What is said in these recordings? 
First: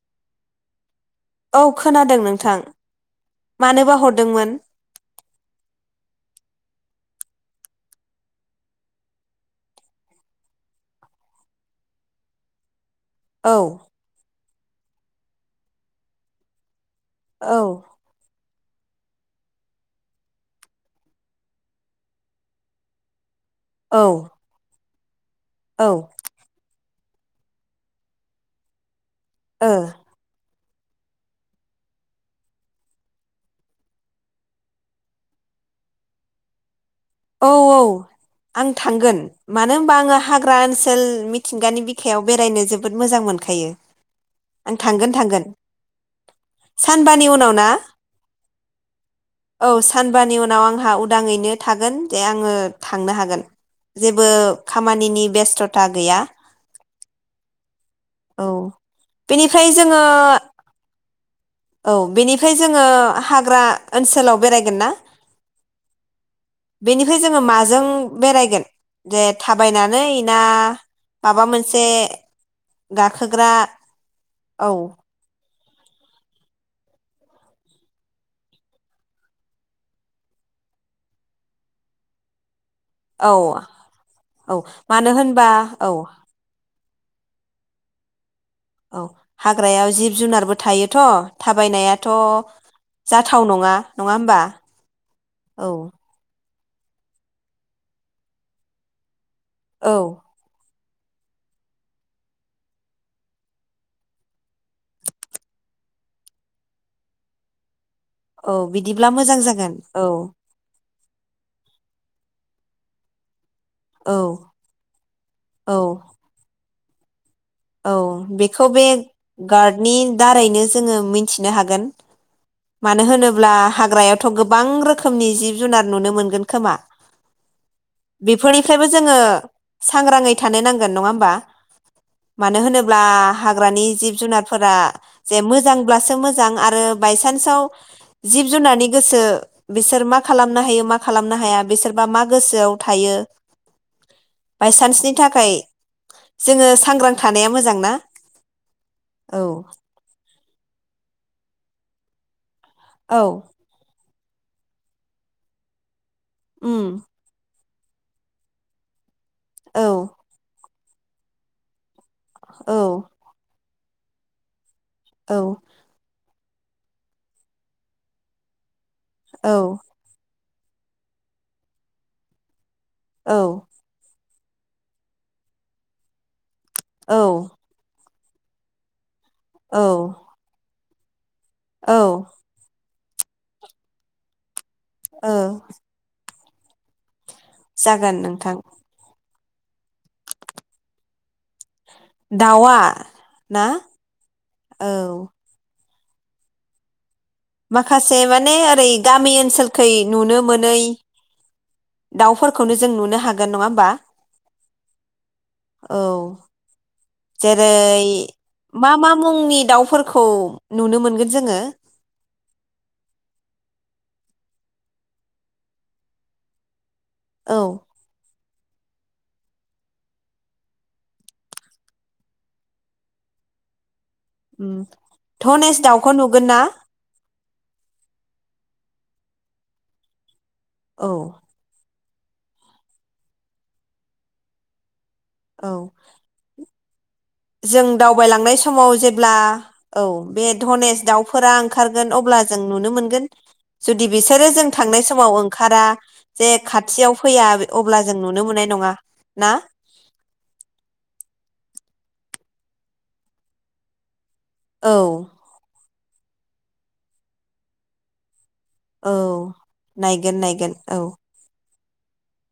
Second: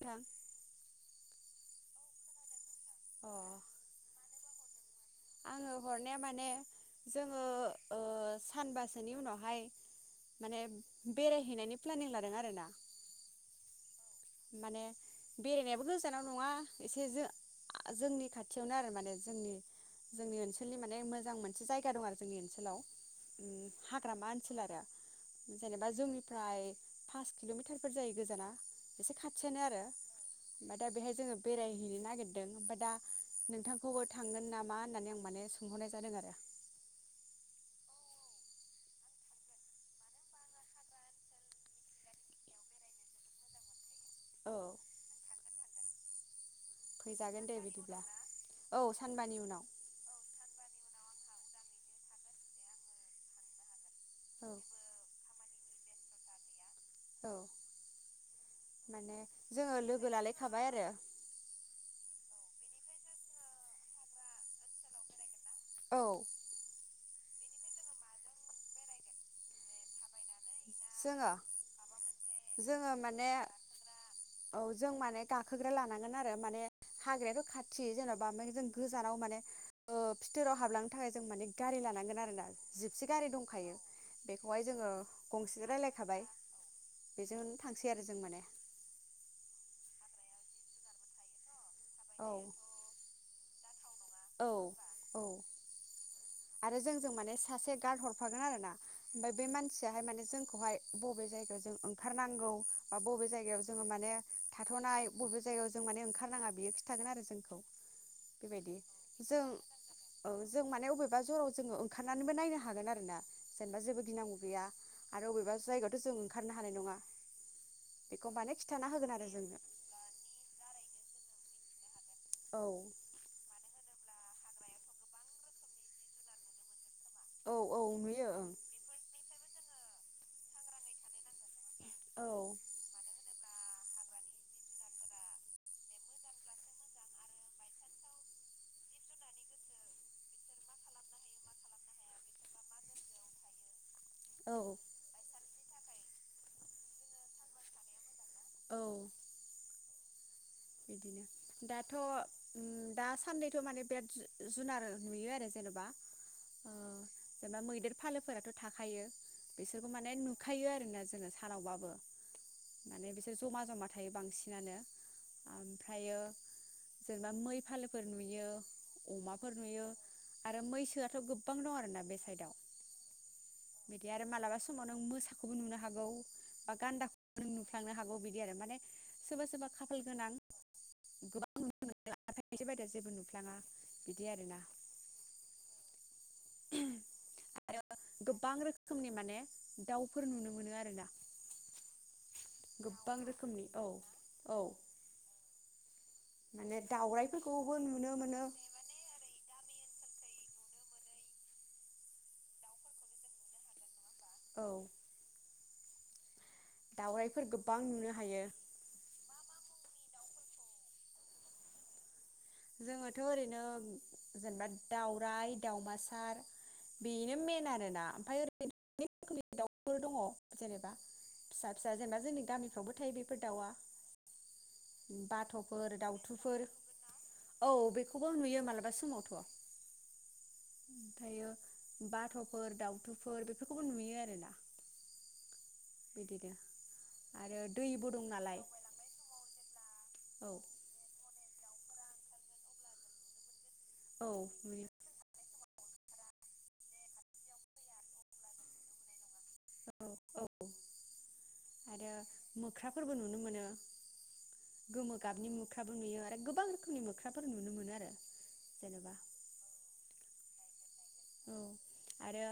थां औ खोनादों नोंथां अ मानोबा हरदोंमोन? आङो हरनाया माने जोङो ओ सानबासोनि उनावहाय माने बेरायहैनायनि प्लेनिं लादों आरोना औ माने बेरायनायाबो गोजानाव नङा एसे जो औ जोंनि खा थियावनो आरो माने जोंनि जोंनि ओनसोलनि माने मोजां मोनसे जायगा दं आरो जोंनि ओनसोलाव औ हाग्रामा ओनसोल आरो जेनेबा ओ जोंनिफ्राय पास किल'मिटारफोर जायो गोजाना एसे खाथियानो आरो ओमफ्राय दा बेहाय जोङो बेरायहैनो नागिरदों ओमफ्राय दा नोंथांखौबो थांगोन नामा होननानै आं माने सोंहरनाय जादों आरो औ औ आं थांगोन मानो होनबा आङो हाग्रा ओनसोल मिथिंगानि बिखायाव बेरायनो जोबोद मोजां मोनखायो। औ आं थांगोन थांगोन सानबानि फैजागोन उनाव दे ना बिदिब्ला औ सानबानि उनाव औ सानबानि उनाव आंहा उदाङैनो थागोन दे आङो थांनो हागोन जेबो औ खामानिनि बेस थ'था गैया। औ औ माने जोङो लोगो लालायखाबाय आरो खाय जोङो हाग्रा ओनसोलाव बेरायगोन ना औ बेनिफ्राय जोङो माजों बेरायगोन दे थाबायनानै ना जोङो माबा मोनसे जोङो माने गाखोग्रा औ जों माने गा गाखोग्रा लानांगोन आरो माने हाग्रायाथ' खाथि जेन'बा ओ जों गोजानाव माने फिथोराव हाबलांनो थाखाय जों माने गारि लानांगोन आरोना जिपसे गारि औ दंखायो औ बेखौहाय जोङो मानो होनबा गंसे औ रायलायखाबाय बेजोंनो थांसै आरो जों माने औ हाग्रायाव जिब जुनारबो थायोथ' थाबायनायाथ' औ जाथाव नङा नङा होमबा औ औ आरो जोंजों माने सासे गार्ड हरफागोन आरो ना ओमफ्राय बे औ मानसियाहाय माने जोंखौहाय बबे जायगायाव जों ओंखारनांगौ बा बबे जायगायाव जोङो माने थाथ'नाय बबे जायगायाव जों माने ओंखारनाङा बेयो खिन्थागोन आरो जोंखौ औ बेबायदि बिदिब्ला मोजां जागोन औ बबेबा जराव जोङो ओंखारनानैबो नायनो हागोन आरो ना जेनेबा जेबो औ गिनांगौ गैया आरो बबेबा औ जायगायावथ' जों ओंखारनो हानाय नङा औ माने बेखौ बे खिन्थाना होगोन आरो जोंनो गार्डनि दारैनो जोङो मिथि नो हागोन औ मानो होनोब्ला हाग्रायावथ' गोबां रोखोमनि जिब जुनार नुनो मोनगोन खोमा औ औ नुयो ओं बेफोरनिफ्रायबो जोङो सांग्राङै थानो नांगोन नङा होमबा औ मानो होनोब्ला हाग्रानि जिब-जुनारफोरा जे मोजांब्लासो मोजां आरो बाय सान्सआव जिब जुनारनि गोसो बिसोर मा खालामनो हायो मा खालामनो हाया बिसोरबा मा गोसोआव थायो औ बायसान्सनि थाखाय जोङो सांग्रां थानाया मोजां ना औ बिदिनो दाथ' उम औ दासानदैथ' माने बेराद जुनार नुयो आरो जेनेबा उम जेनबा मैदेर फालोफोराथ' थाखायो औ बिसोरखौ माने नुखायो आरो ना जोङो सानावबाबो औ माने बिसोर जमा जमा थायो बांसिनानो औ ओमफ्रायो जेनेबा मै फालोफोर नुयो अमाफोर नुयो आरो मैसोआथ' गोबां दं आरोना बे साइदआव औ आरो मालाबा समाव नों मोसाखौबो नुनो हागौ बा औ गानदाखौ नुफ्लांनो हागौ बि दि आरो माने सोरबा सोरबा औ खाफाल गोनां गोबां औ दा जेबो नुफ्लाङा बिदि आरोना औ [unintelligible] आरो नोंथां गोबां रोखोमनि माने दाउफोर नुनो मोनो आरोना दाउआ गोबां रोखोमनि ना औ औ माने दाउराय माखासे माने ओरै गामि ओनसोल खै नुनो मोनै दाउफोरखौनो जों नुनो हागोन नङा होमबा? औ औ दाउराइफोर गोबां जेरै नुनो हायो मा मा मुंनि दाउफोरखौ नुनो मोनगोन जोङो? जोङोथ' ओरैनो जेनेबा दाउराइ दाउमासार बेनो औ मेन आरो ना ओमफ्राय [unintelligible] रोखोमनि दाउफोर दङ जेनेबा फिसा फिसा जेनेबा जोंनि गामिफ्रावबो थायो बेफोर दाउआ धनेस बाथ'फोर दाउखौ नुगोन ना? दाउथुफोर औ बेखौबो नुयो मालाबा समावथ' औ ओमफ्रायो बाथ'फोर दाउथुफोर बेफोरखौबो नुयो आरोना औ बिदिनो आरो जों दैबो दं दावबायलांनाय नालाय समाव जेब्ला औ बे धनेस दाउ फोर ओंखारगोन अब्ला जों नुनो मोनगोन। जुदि औ बिसोरो जों थांनाय समाव ओं ओखारा जे खाथियाव फैया अब्ला जों नुनो मोननाय नङा ना? औ औ आरो मोख्राफोरबो नुनो मोनो। गोमो औ गाबनि मो ख्राबो नुयो आरो गोबां रोखोमनि मोख्राफोर नुनो मोनो आरो। जेनेबा औ नाय [unintelligible] नायगोन औ औ आरो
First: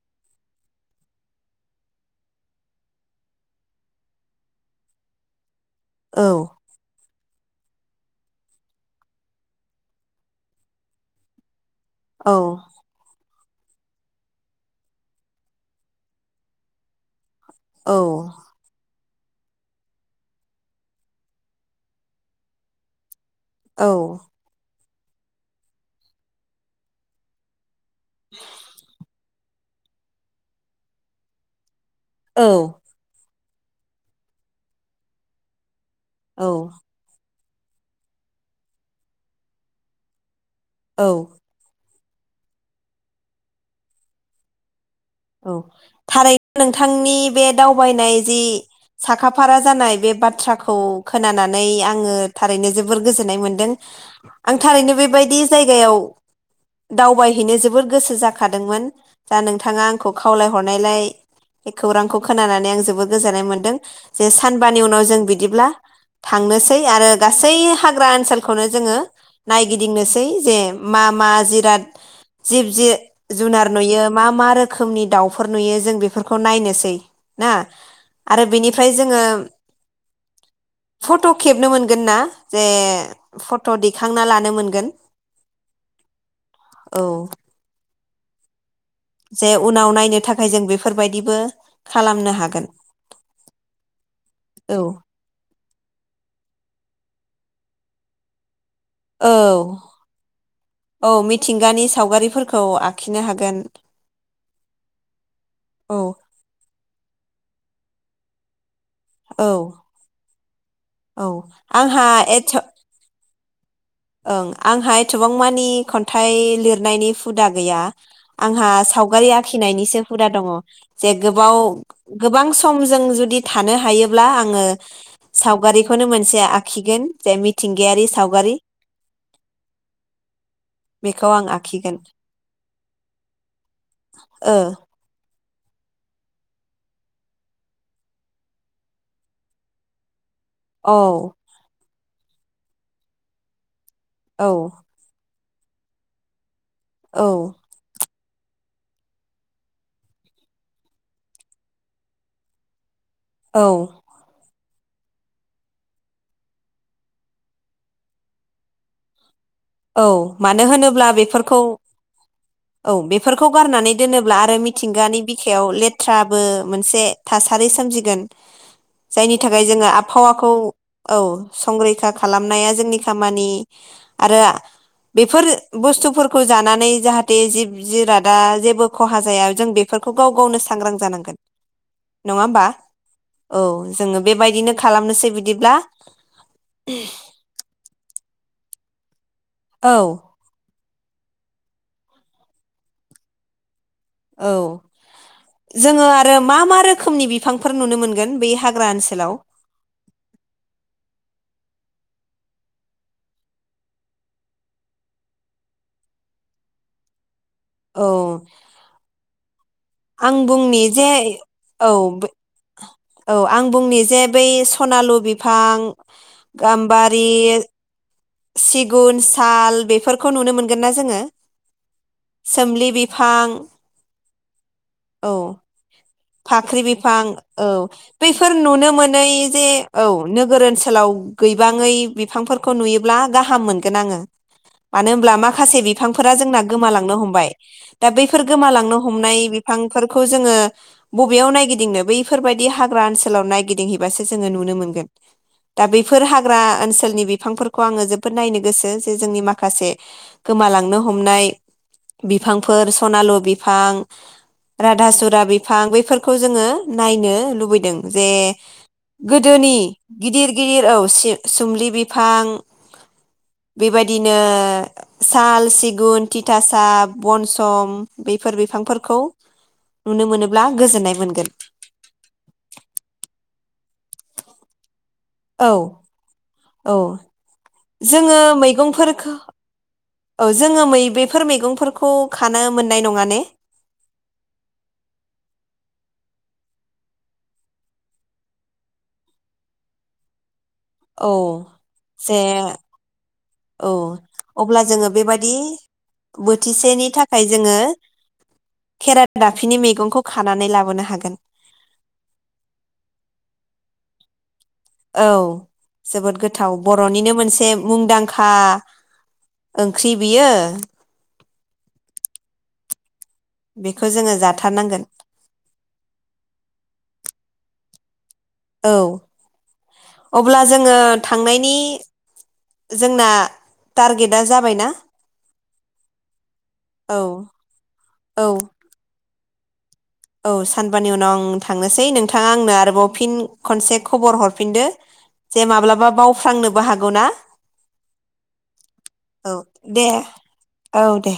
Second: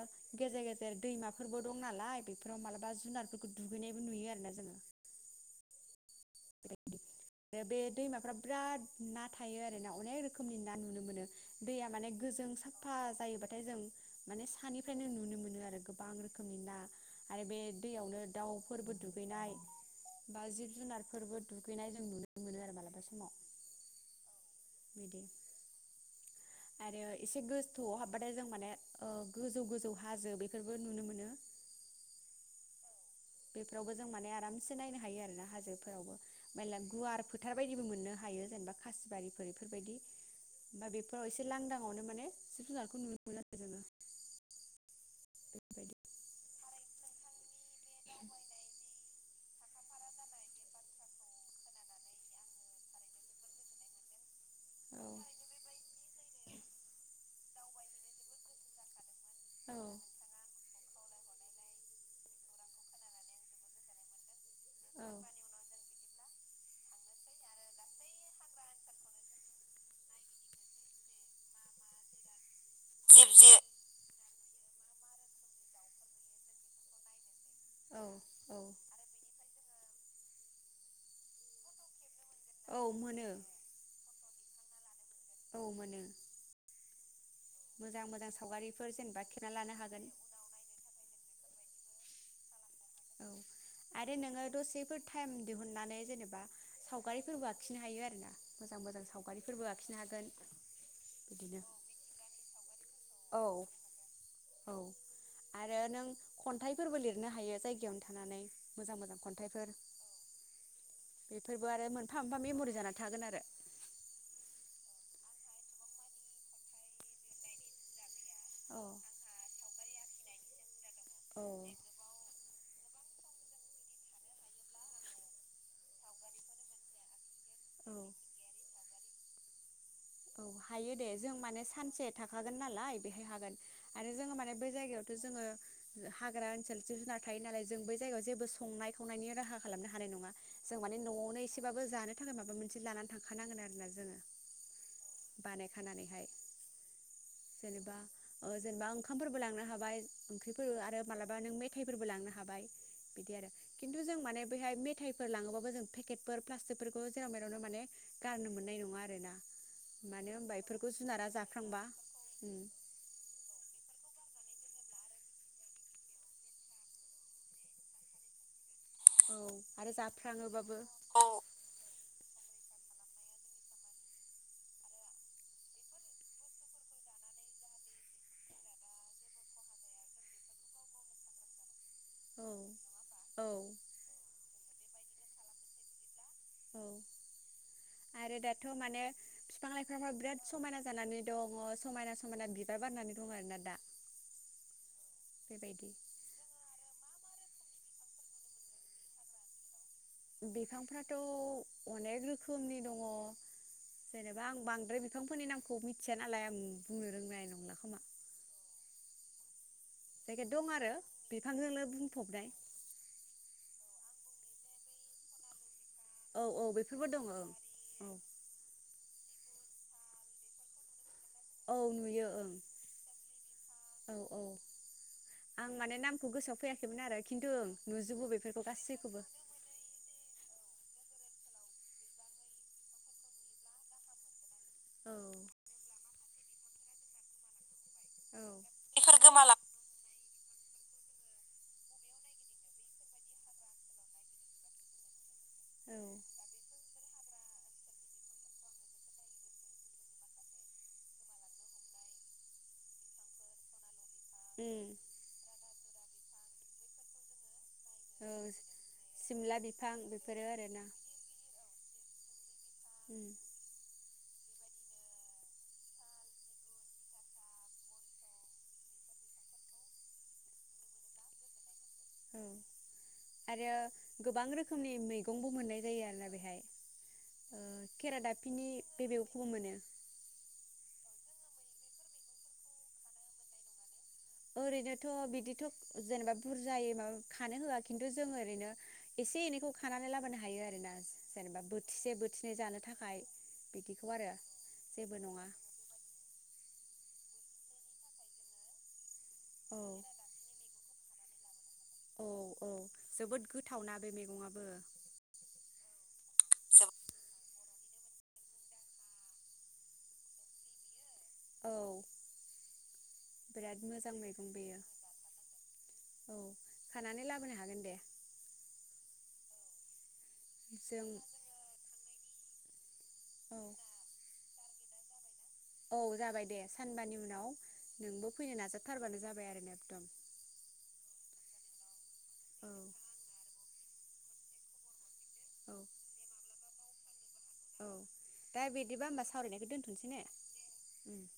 गेजेर गेजेर दैमाफोरबो दं नालाय बेफोराव मालाबा जुनारफोरखौ दुगैनायबो नुयो आरोना जोङो औ आरो बे दैमाफ्रा बिराद ना थायो आरो ना अनेक रोखोमनि ना नुनो मोनो दैया माने औ गोजों साफा जायोबा नाथाय जों माने सानिफ्रायनो नुनो मोनो आरो गोबां रोखोमनि ना आरो बे दैयावनो दाउफोरबो दुगैनाय बा जिब जुनार फोरबो दुगैनाय जों नुनो मोनो आरो मालाबा समाव औ [unintelligible] आरो एसे गोज थौआव हाबबाथाय जों माने गोजौ गोजौ हाजो बेफोरबो नुनो मोनो औ बेफोरावबो जों माने आरामसे नायनो हायो आरो ना हाजो [unintelligible] गुवार फोथारबायदिबो मोननो हायो जेनेबा खासिबारिफोर बेफोरबायदि बा औ बेफोराव एसे लांदां फावनो माने सिब जुनारखौ नुनो मोन जोङो औ बेफोरबायदि थारै नोंथांनि बे दावबायनाय जि साखाफारा जानाय बे नोंथां नोंथांनि बे दावबायनाय जि साखाफारा जानाय बे बाथ्राखौ खोनानानै आङो थारैनो जोबोर गोजोननाय मोनदों आं थारैनो बेबायदि जायगायाव दावबायहैनो जोबोर गोसो जाखादोंमोन दा औ नोंथाङा खौ खावलायहरनायलाय बे खौरांखौ खोनानानै आं आंखौ खावलाय हरनायलाय खौरांखौ खोनानै आं जोबोद गोजोननाय मोन्दों जे सानबानि उनाव जों बिदिब्ला थांनोसै आरो गासै हाग्रा ओनसोलखौनो जोङो नायगिदिंनोसै जे मा मा जिराद जिब जो जुनार नुयो मा मा रोखोमनि रोखोमनि दाउफोर नुयो जों बेफोरखौ नायनोसै ना औ आरो औ बिनिफ्राय जोङो फट' खेबनो मोनगोन ना? जे औ मोनो फट' दैखांना लानो मोनगोन मोनगोन औ मोनो मोजां मोजां सावगारिफोर जेनेबा जे खेबना लानो उनाव हागोन नायनो थाखाय जों बेफोरबायदिबो खालामनो हागोन औ आरो नोङो औ दसेफोर टाइम दिहुन माने जेनेबा सावगारिफोरबो आखिनो हायो आरो ना औ औ बिदिनो मिथिंगानि सावगारिफोरखौ आखि औ औ आरो औ नों खन्थाइफोरबो लिरनो हायो जाय जायगायावनो थानानै मोजां मोजां औ खन्थाइफोर औ बेफोरबो आरो आंहा मोनफा मोनफा एथ' मेम'रि जानानानै थागोन आरो ओं आंहाय थबांमानि खन्थाइ लिरनायनि हुदा गैया आंहा औ सावगारि आखि नायनिसो हुदा दङ जे औ गोबाव गोबां सम समजों जुदि थानो हायोब्ला आङो सावगारिखौनो मोनसे आखिगोन जे औ मिथिंगायारि सावगारि औ हायो दे बेखौ जों आं माने आखिगोन सानसे थाखागोन नालाय बेहाय हागोन आरो जोङो माने ओ बै जायगायावथ' जोङो हाग्रा ओनसोल जिब जुनार थायो नालाय जों बै जायगायाव जेबो संनाय खावनायनि राहा खालामनो हानाय नङा जों माने औ न'आवनो एसेबाबो जानो नि थाखाय माबा मोनसे लानानै थांखानांगोन आरोना जोङो औ बानायखानानैहाय औ जेनेबा ओ जेनेबा ओंखामफोरबो लांनो हाबाय ओंख्रिफोर आरो मालाबा नों मेथाइफोरबो लांनो हाबाय बिदि आरो औ खिन्थु जों माने बेहाय मेथाइफोर लाङोबाबो जों पेकेटफोर प्लास्टिकफोरखौ जेराव मेरावनो माने गारनो मोननाय नङा आरोना औ होनबा मानो बेफोरखौ होनोब्ला जुनारा बेफोरखौ जाफ्लांबा उम औ बेफोरखौ गारनानै दोनोब्ला अब्ला आरो मिथिंगानि बिखायाव लेथ्राबो मोनसे थासारि सोमजिगोन जायनि औ थाखाय जोङो आरो आबहावाखौ जाफ्राङोबाबो औ संरैखा खालामनाया जोंनि खामानि आरो बेफोर बुस्थुफोरखौ जानानै जाहाथे जिब जिरादा जेबो खहा जाया जों बेफोरखौ गाव गावनो सांग्रां जानांगोन नङा औ होमबा औ जोङो बेबायदिनो खालामनोसै बिदिब्ला दे दाथ' माने बिफां औ लाइफांफा बिराद समायना जानानै दङ समायना समायना बिबार बारनानै दं आरोना दा औ बेबायदि जोङो आरो मा मा रोखोमनि बिफांफोर नुनो मोनगोन बै हाग्रा ओनसोलाव? बिफांफ्राथ' अनेक रोखोमनि दङ जेनेबा आं बांद्राय बिफांफोरनि नामखौ मिथिया नालाय आं बुंनो रोंनाय नं औ आं जायखिया दं बुंनि आरो जे बिफांजोंनो औ बुंफबनाय औ आं बुंनि जे बै सनालु बिफां औ औ बेफोरबो दङ गाम्बारि ओं सिगुन साल बेफोरखौ नुनो मोनगोन ना जोंङो औ नुयो ओं औ - औ औ आं माने नामखौ गोसोआव फाख्रि फैयाखैमोन आरो बिफां खिन्थु औ ओं नुजोबो बैफोर बेफोरखौ नुनो गासैखौबो मोनै जे औ नोगोर ओनसोल ओनसोलाव गैबांङै बिफांफोरखौ नुयोब्ला गाहाम मोनगोन आंङो मानो औ होनोमब्ला माखासे बिफां फोर जोंना गोमालांनो हमबाय दा औ बैफोर गोमालांनो हमनाय बि बेफोरखौ जोंङो बबेयाव नायगिदिंनो बैफोरबायाददि हाग्रा ओनसोलाव नायगिदिं हैबासो ओनसोलाव जोंङो नुनो मोनगोन दा औ बैफोर हाग्रा ओनसोलनि बिफांफोरखौ आंङो जोबोद नायनो गोसो जे जोंनि माखासे गोमालांन हमनाय बिफांफोर सनालु बिफां उम राधा सुरा बि बिफां बेफोरखौ जोंङो नायनो लुबैदों जे औ सिमला गोदोनि बिफां बेफोरो गिदिर - आरोना गिदिर औ सो सुमलि बिफां उम बेबायदि बिदिनो साल सिगुन थिथासा बनसम बेफोर बिफांफोरखौ नुनो मोनोब्ला गोजोननाय मोनगोन औ आरो गोबां रोखोमनि मैगं औ - औ ओ जोंङो खेरादाफिनि बे मैगंबफोरखौ मैगंखौबो मोनो औ बेफोर बेफोर मैगंफोरखौ खानो मोननाय नङा ने ओरैनोथ' बिदिथ' जेनेबा बुरजायै माबा खानो होता खिन्थु जों ओरैनो एसे एनैखौ खानानै लाबोनो हायो आरो औ जे थाखाय औ बिदिखौ आरो अब्ला जोंङो जेबो नङा बेबादि बोथिसेनि थाखाय [unintelligible] जोंङो खेरा औ दाफिनि मैगंखौ खानानै लाबोनो हा हागोन औ - औ जोबोद गोथावनाा बे मैगंआबो औ जोबोद गोथाव बर'निनो मोनसे मुंदांखा ओंख्रि बियो औ बिराद बेखौ मोजां जोङो मैगं बेयो जाथारनांगोन औ खानानै लाबोनो हागोन दे औ अब्ला जोंङो जों थांनायनि जोंना औ टारगेटा जाबायना औ जाबाय दे औ सानबानि उनाव नोंबो औ फैनो नाजाथारबानो जाबाय आरो ना एकदम औ सानबानि उनाव आं थांनोसै नोंथांङा औ आंनो आरोबाव फिन खनसे खबर हरफिनदो जे औ माब्लाबा बावफ्लांनोबो हागौ ना औ दा बिदिबा होमबा औ सावरायनायखौ दे दोन्थ'नोसै ने औ दे